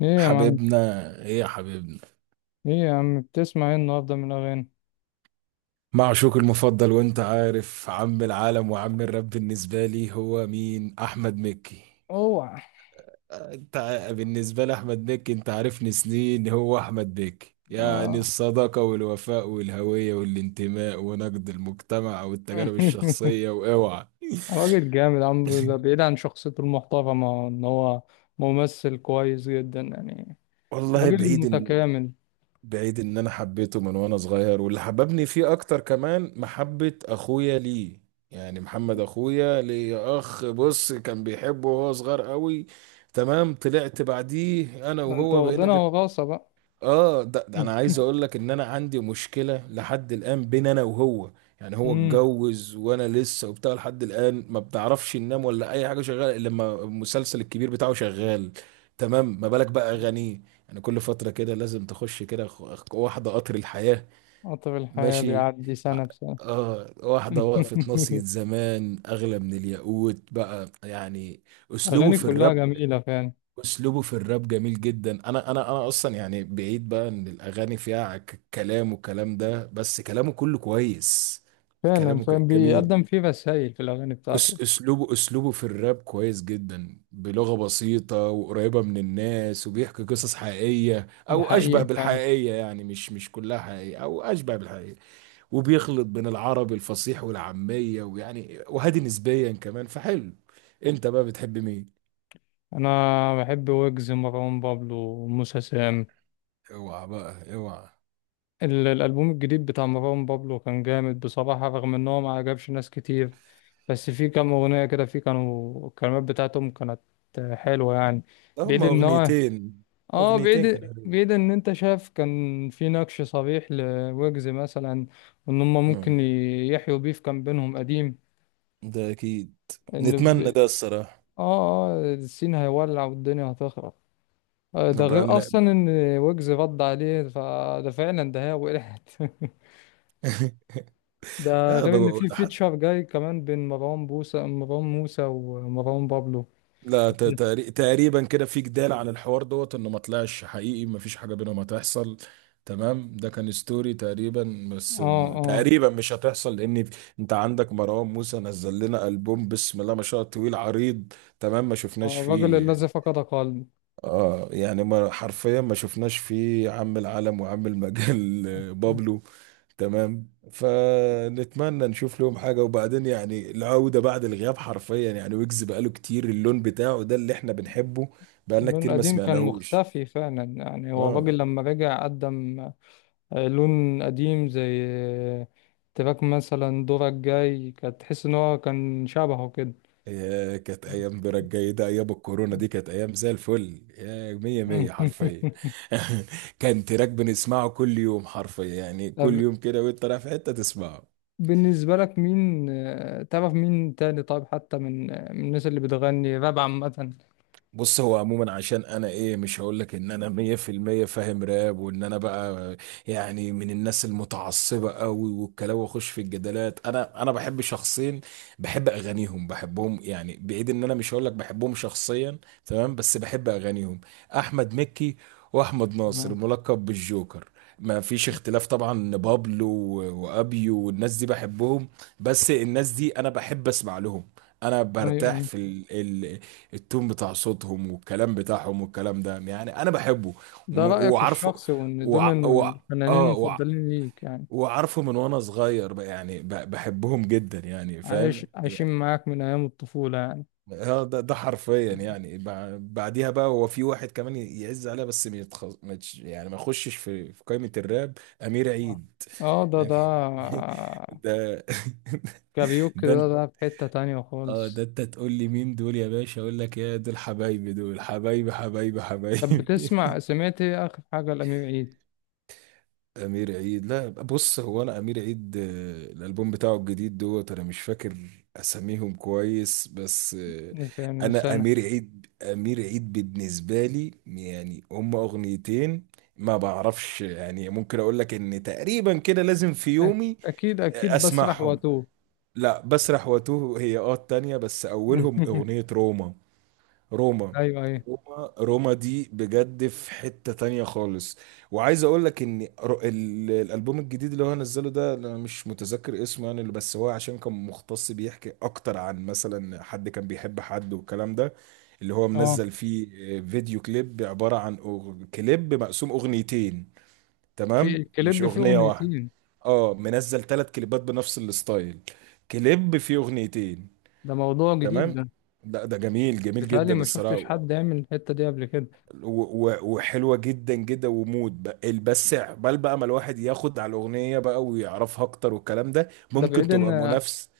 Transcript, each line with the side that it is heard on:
left: ايه يا معلم؟
right: حبيبنا. ايه يا حبيبنا؟
left: ايه يا عم، بتسمع ايه النهارده من الاغاني؟
right: معشوق المفضل، وانت عارف عم العالم وعم الرب بالنسبة لي هو مين؟ احمد مكي.
left: اوعى.
right: بالنسبة لاحمد مكي، انت عارفني سنين، هو احمد مكي يعني
left: اه.
right: الصداقة والوفاء والهوية والانتماء ونقد المجتمع والتجارب الشخصية. واوعى.
left: راجل جامد. عم ده بعيد عن شخصيته المحترمه ان هو ممثل كويس جدا يعني.
right: والله
left: راجل
right: بعيد،
left: متكامل.
right: بعيد ان انا حبيته من وانا صغير، واللي حببني فيه اكتر كمان محبة اخويا ليه. يعني محمد اخويا ليه اخ، بص كان بيحبه وهو صغير قوي. تمام، طلعت بعديه انا
left: ده انت
right: وهو بقينا.
left: واخدينها وراثه بقى.
right: اه ده انا عايز اقول لك ان انا عندي مشكله لحد الان بين انا وهو. يعني هو
left: امم
right: اتجوز وانا لسه وبتاع، لحد الان ما بنعرفش ننام ولا اي حاجه، شغاله الا لما المسلسل الكبير بتاعه شغال. تمام، ما بالك بقى اغانيه. يعني كل فتره كده لازم تخش كده واحده قطر الحياه.
left: قطر الحياه
right: ماشي.
left: بيعدي سنه بسنه.
right: اه، واحده وقفت ناصية زمان اغلى من الياقوت بقى يعني. اسلوبه
left: اغاني
right: في
left: كلها
right: الراب
left: جميله فعلا
right: اسلوبه في الراب جميل جدا. انا اصلا يعني بعيد بقى ان الاغاني فيها كلام، والكلام ده بس كلامه كله كويس.
left: فعلا
right: كلامه
left: فعلا
right: جميل.
left: بيقدم فيه رسائل في الاغاني بتاعته.
right: اسلوبه اسلوبه في الراب كويس جدا، بلغة بسيطة وقريبة من الناس، وبيحكي قصص حقيقية
left: ده
right: او اشبه
left: حقيقي فعلا.
right: بالحقيقية. يعني مش كلها حقيقية او اشبه بالحقيقية. وبيخلط بين العربي الفصيح والعامية، ويعني وهادي نسبيا كمان، فحلو. انت بقى بتحب مين؟
left: انا بحب ويجز، مروان بابلو، وموسى سام.
right: اوعى بقى اوعى.
left: الألبوم الجديد بتاع مروان بابلو كان جامد بصراحة، رغم إن هو ما عجبش ناس كتير. بس في كام أغنية كده في، كانوا الكلمات بتاعتهم كانت حلوة يعني. بعيد
right: هما
left: إن هو،
right: أغنيتين. أغنيتين كانوا
left: بعيد،
right: حلوين.
left: بعيد، إن أنت شايف كان في نقش صريح لويجز مثلا. وإن هما
right: أمم،
left: ممكن يحيوا بيف كان بينهم قديم.
right: ده أكيد،
left: إن ب...
right: نتمنى ده الصراحة.
left: آه، السين هيولع والدنيا هتخرب. آه، ده
right: نبقى
left: غير
right: لنا-
left: أصلا إن ويجز رد عليه، فده فعلا ده هي وقعت. ده
right: لا
left: غير ان
right: بقول
left: في
right: حد.
left: فيتشر جاي كمان بين مروان بوسى، مروان موسى ومروان بابلو.
right: لا تقريبا كده في جدال عن الحوار دوت، انه ما طلعش حقيقي، ما فيش حاجه بينهم هتحصل. تمام، ده كان ستوري تقريبا، بس
left: اه اه
right: تقريبا مش هتحصل، لان انت عندك مروان موسى نزل لنا البوم بسم الله ما شاء الله طويل عريض. تمام، ما شفناش
left: آه، الراجل
right: فيه.
left: الذي فقد قلبه.
right: اه يعني، ما حرفيا ما شفناش فيه عم العالم وعم المجال. بابلو. تمام، فنتمنى نشوف لهم حاجة، وبعدين يعني العودة بعد الغياب حرفيا، يعني ويجز بقاله كتير اللون بتاعه ده اللي احنا بنحبه. بقالنا
left: لون
right: كتير ما
left: قديم كان
right: سمعناهوش.
left: مختفي فعلا، يعني هو
right: اه،
left: الراجل لما رجع قدم آه، لون قديم، زي آه، تراك مثلا دورك جاي، كانت تحس ان هو كان شبهه كده.
right: يا كانت ايام برك جيدة، ايام الكورونا دي كانت ايام زي الفل، يا مية مية حرفيا. كان تراك بنسمعه كل يوم حرفيا، يعني كل
left: طب
right: يوم كده، وانت رايح في حتة تسمعه.
left: بالنسبة لك مين آه، تعرف مين تاني طيب، حتى من آه، من الناس اللي بتغني راب عامة؟
right: بص هو عموما، عشان انا ايه، مش هقول لك ان انا مية في المية فاهم راب، وان انا بقى يعني من الناس المتعصبة قوي والكلام واخش في الجدالات. انا بحب شخصين، بحب اغانيهم، بحبهم، يعني بعيد ان انا مش هقول لك بحبهم شخصيا، تمام، بس بحب اغانيهم: احمد مكي، واحمد ناصر
left: آه.
right: ملقب بالجوكر. ما فيش اختلاف طبعا إن بابلو و- وابيو والناس دي بحبهم، بس الناس دي انا بحب اسمع لهم. انا برتاح
left: ايوه.
right: في التون بتاع صوتهم والكلام بتاعهم والكلام ده، يعني انا بحبه.
left: ده
right: و-
left: رأيك
right: وعارفه
left: الشخصي، وإن دول
right: وع... وع...
left: الفنانين
right: اه وع...
left: المفضلين ليك يعني.
right: وعارفه من وانا صغير بقى، يعني بحبهم جدا، يعني فاهم
left: عايش، عايشين
right: يعني.
left: معاك من أيام الطفولة يعني.
right: اه ده حرفيا، يعني بعديها بقى هو في واحد كمان يعز عليها، بس ما يتخ... ما يتش- يعني ما يخشش في قائمة الراب، أمير
left: آه.
right: عيد.
left: آه، ده
right: يعني
left: ده
right: ده
left: كاريوكي،
right: ده انت.
left: ده ده في حتة تانية
right: اه، ده
left: خالص.
right: انت تقول لي مين دول يا باشا، اقول لك يا دول حبايبي، دول حبايبي، حبايبي،
left: طب
right: حبايبي.
left: بتسمع، سمعت إيه آخر حاجة لأمير عيد؟
right: امير عيد، لا بص، هو انا، امير عيد الالبوم بتاعه الجديد دوت، انا مش فاكر اساميهم كويس، بس
left: يعني من
right: انا
left: سنة؟
right: امير عيد، امير عيد بالنسبه لي يعني هما اغنيتين. ما بعرفش، يعني ممكن اقول لك ان تقريبا كده لازم في
left: أك-
right: يومي
left: أكيد، أكيد بسرح
right: اسمعهم.
left: وأتوه.
right: لا بسرح واتوه هي التانية، بس اولهم اغنيه روما. روما.
left: أيوه، أيوه.
right: روما، روما دي بجد في حتة تانية خالص. وعايز اقول لك ان الالبوم الجديد اللي هو نزله ده انا مش متذكر اسمه، يعني اللي بس هو عشان كان مختص بيحكي اكتر عن مثلا حد كان بيحب حد والكلام ده، اللي هو
left: آه،
right: منزل فيه فيديو كليب عبارة عن كليب مقسوم اغنيتين.
left: في
right: تمام، مش
left: الكليب فيه
right: اغنية واحدة.
left: أغنيتين؟
right: اه، منزل ثلاث كليبات بنفس الستايل، كليب فيه اغنيتين.
left: ده موضوع جديد
right: تمام.
left: ده،
right: لا ده جميل، جميل
left: بيتهيألي
right: جدا
left: ما
right: الصراحة.
left: شفتش حد يعمل الحتة دي قبل كده.
right: و- و- وحلوه جدا جدا ومود بس عقبال بقى ما الواحد ياخد على الاغنيه بقى ويعرفها اكتر والكلام ده،
left: ده
right: ممكن
left: بعيد إن،
right: تبقى منافس.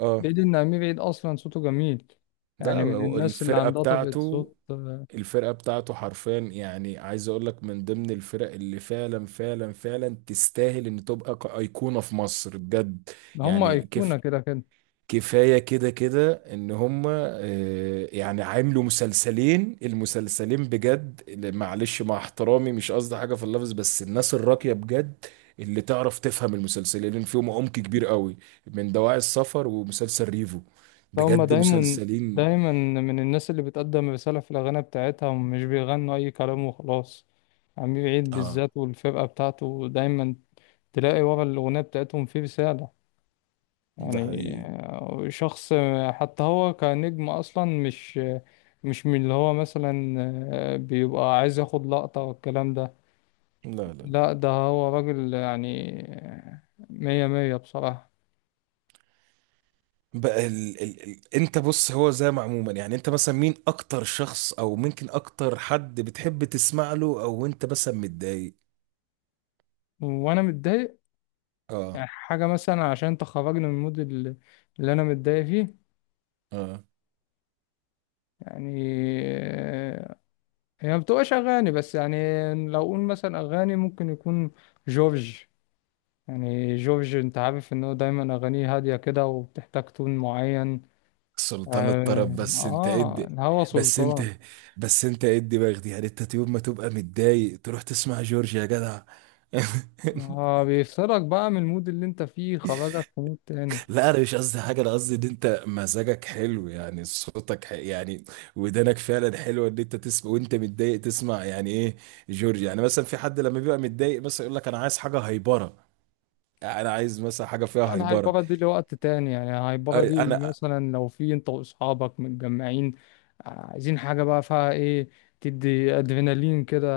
right: اه،
left: بعيد ان امير عيد اصلا صوته جميل،
right: ده
left: يعني من
right: هو
left: الناس اللي
right: الفرقه
left: عندها طبقة
right: بتاعته.
left: صوت آه،
right: الفرقه بتاعته حرفيا يعني، عايز اقول لك من ضمن الفرق اللي فعلا فعلا فعلا تستاهل ان تبقى ايقونه في مصر بجد.
left: هم
right: يعني
left: ايقونة
right: كيف،
left: كده كده.
right: كفاية كده كده ان هم يعني عاملوا مسلسلين. المسلسلين بجد معلش مع احترامي، مش قصدي حاجة في اللفظ، بس الناس الراقية بجد اللي تعرف تفهم، المسلسلين فيهم عمق كبير قوي، من دواعي السفر ومسلسل ريفو،
left: فهم
right: بجد
left: دايما،
right: مسلسلين.
left: دايما من الناس اللي بتقدم رسالة في الاغاني بتاعتها، ومش بيغنوا اي كلام وخلاص. امير عيد
right: اه
left: بالذات والفرقة بتاعته دايما تلاقي ورا الاغنية بتاعتهم في رسالة
right: ده
left: يعني.
right: حقيقي.
left: آه، شخص آه، حتى هو كنجم اصلا مش، مش من اللي هو مثلا آه، بيبقى عايز ياخد لقطة والكلام ده.
right: لا لا لا.
left: لا، ده هو راجل يعني مية مية بصراحة.
right: بقى انت بص، هو زي ما عموما يعني انت مثلا مين اكتر شخص او ممكن اكتر حد بتحب تسمع له، او انت مثلا متضايق.
left: وأنا متضايق
right: اه
left: يعني، حاجة مثلا عشان تخرجني من المود اللي، اللي أنا متضايق فيه
right: اه.
left: يعني آه، هي ما بتبقاش أغاني بس يعني. لو أقول مثلا أغاني، ممكن يكون جورج. يعني جورج، أنت عارف إن هو دايما أغانيه هادية كده وبتحتاج تون معين.
right: سلطان الطرب،
left: آه،
right: بس انت
left: آه،
right: ادي.
left: الهوى
right: بس انت
left: سلطان.
right: بس انت ادي باخدي، يعني انت يوم ما تبقى متضايق تروح تسمع جورج يا جدع.
left: آه، بيفصلك بقى من المود اللي أنت فيه، خرجك في مود تاني.
right: لا انا مش قصدي حاجه، انا قصدي ان انت مزاجك حلو، يعني صوتك يعني ودانك فعلا حلوه ان انت تسمع، وانت متضايق تسمع يعني ايه جورج. يعني مثلا في حد لما بيبقى متضايق مثلا يقول لك انا عايز حاجه هايبره، يعني انا عايز مثلا حاجه
left: لا،
right: فيها
left: انا
right: هايبره.
left: هايبره دي لوقت تاني، يعني هايبره دي
right: انا
left: مثلا لو في انت واصحابك متجمعين، آه، عايزين حاجه بقى فيها ايه، تدي ادرينالين كده.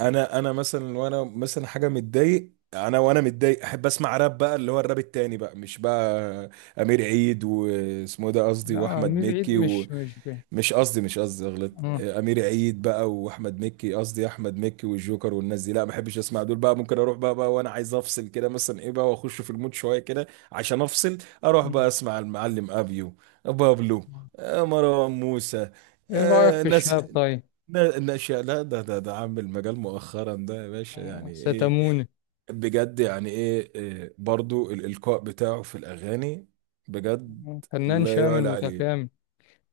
right: انا مثلا، وانا مثلا حاجه متضايق، انا وانا متضايق احب اسمع راب بقى، اللي هو الراب التاني بقى، مش بقى امير عيد واسمه إيه ده قصدي،
left: لا مي
right: واحمد
left: بعيد
right: مكي
left: مش مش فيه.
right: مش قصدي، مش قصدي غلط،
left: اه.
right: امير عيد بقى واحمد مكي، قصدي احمد مكي والجوكر والناس دي، لا ما بحبش اسمع دول بقى، ممكن اروح بقى وانا عايز افصل كده مثلا ايه بقى، واخش في المود شويه كده عشان افصل، اروح بقى اسمع المعلم ابيو، بابلو، مروان موسى.
left: ايه رايك في
right: ناس
left: الشاب طيب؟
right: ناشئ، لا ده عامل المجال مؤخرا ده يا باشا،
left: آه،
right: يعني ايه،
left: ستاموني.
right: بجد يعني ايه إيه، برضو الإلقاء بتاعه في الأغاني بجد،
left: آه، فنان
right: لا
left: شامل
right: يعلى عليه.
left: متكامل.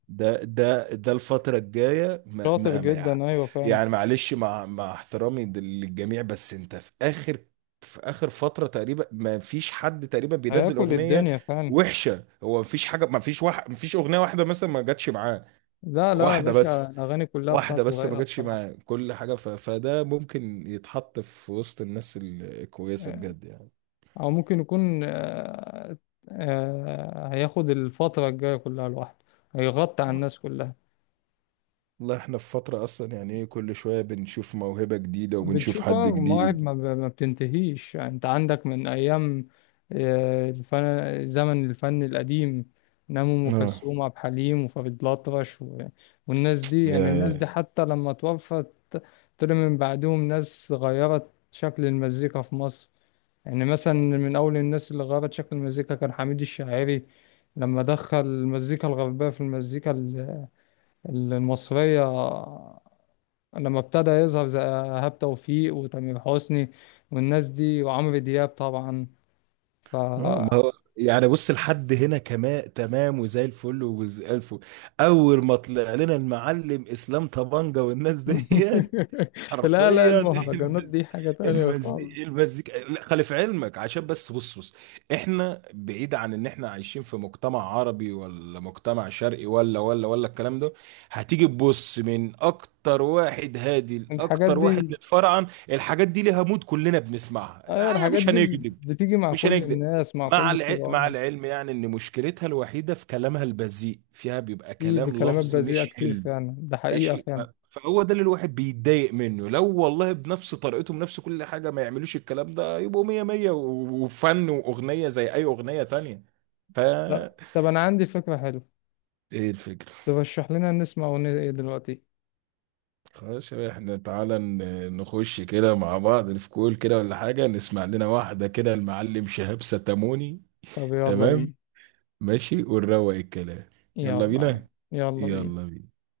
right: ده الفترة الجاية، ما
left: شاطر
right: ما ما
left: جدا، ايوه فعلا.
right: يعني معلش، مع احترامي للجميع، بس انت في اخر فترة تقريبا ما فيش حد تقريبا بينزل
left: هياكل
right: اغنية
left: الدنيا فعلا.
right: وحشة، هو ما فيش حاجة، ما فيش واحد، ما فيش اغنية واحدة مثلا ما جاتش معاه.
left: لا لا يا
right: واحدة
left: باشا،
right: بس،
left: الاغاني كلها
right: واحدة
left: بتاعته
right: بس ما
left: رايقه
right: جاتش
left: بصراحه.
right: معاه كل حاجة، فده ممكن يتحط في وسط الناس الكويسة بجد يعني.
left: او ممكن يكون آه، آه، هياخد الفترة الجاية كلها لوحده، هيغطي على الناس كلها.
right: والله احنا في فترة اصلا، يعني ايه، كل شوية بنشوف موهبة جديدة وبنشوف
left: بتشوف
right: حد
left: اه مواهب
right: جديد.
left: ما ما بتنتهيش، يعني انت عندك من ايام آه، الفن، زمن الفن القديم، نعم ام
right: اه
left: كلثوم وعبد الحليم وفريد الأطرش و... والناس دي، يعني الناس
right: يا
left: دي حتى لما توفت طلع من بعدهم ناس غيرت شكل المزيكا في مصر. يعني مثلا من أول الناس اللي غيرت شكل المزيكا كان حميد الشاعري، لما دخل المزيكا الغربية في المزيكا المصرية. لما ابتدى يظهر زي إيهاب توفيق وتامر حسني والناس دي وعمرو دياب طبعا، ف...
right: آه، ما هو يعني بص، لحد هنا كمان تمام، وزي الفل وزي الفل. اول ما طلع لنا المعلم اسلام طبنجة والناس ديت
left: لا لا،
right: حرفيا.
left: المهرجانات دي حاجة تانية خالص.
right: المزيكا لا، خلي في علمك، عشان بس بص بص. احنا بعيد عن ان احنا عايشين في مجتمع عربي ولا مجتمع شرقي، ولا الكلام ده. هتيجي تبص من اكتر واحد هادي
left: الحاجات
right: لاكتر واحد
left: دي،
right: متفرعن، الحاجات دي ليها مود، كلنا بنسمعها،
left: أيوة
right: يعني
left: الحاجات
right: مش
left: دي
right: هنكذب.
left: بتيجي مع
right: مش
left: كل
right: هنكذب،
left: الناس، مع كل
right: مع مع
left: الطبقات.
right: العلم يعني ان مشكلتها الوحيدة في كلامها البذيء، فيها بيبقى
left: في
right: كلام
left: بكلمات
right: لفظي
left: بذيئة
right: مش
left: كتير
right: حلو،
left: فعلا، ده حقيقة
right: ماشي.
left: فعلا.
right: فهو ده اللي الواحد بيتضايق منه، لو والله بنفس طريقته بنفس كل حاجة ما يعملوش الكلام ده، يبقوا مية مية وفن، وأغنية زي أي أغنية تانية. ف
left: لا طب أنا عندي فكرة حلوة.
right: ايه الفكرة؟
left: ترشح لنا نسمع أغنية إيه دلوقتي؟
right: خلاص يا باشا، احنا تعالى نخش كده مع بعض في كول كده ولا حاجة، نسمع لنا واحدة كده المعلم شهاب ستاموني.
left: طب يلا
right: تمام،
left: بينا.
right: ماشي، ونروق الكلام. يلا
left: يلا،
right: بينا،
left: يلا بينا.
right: يلا بينا.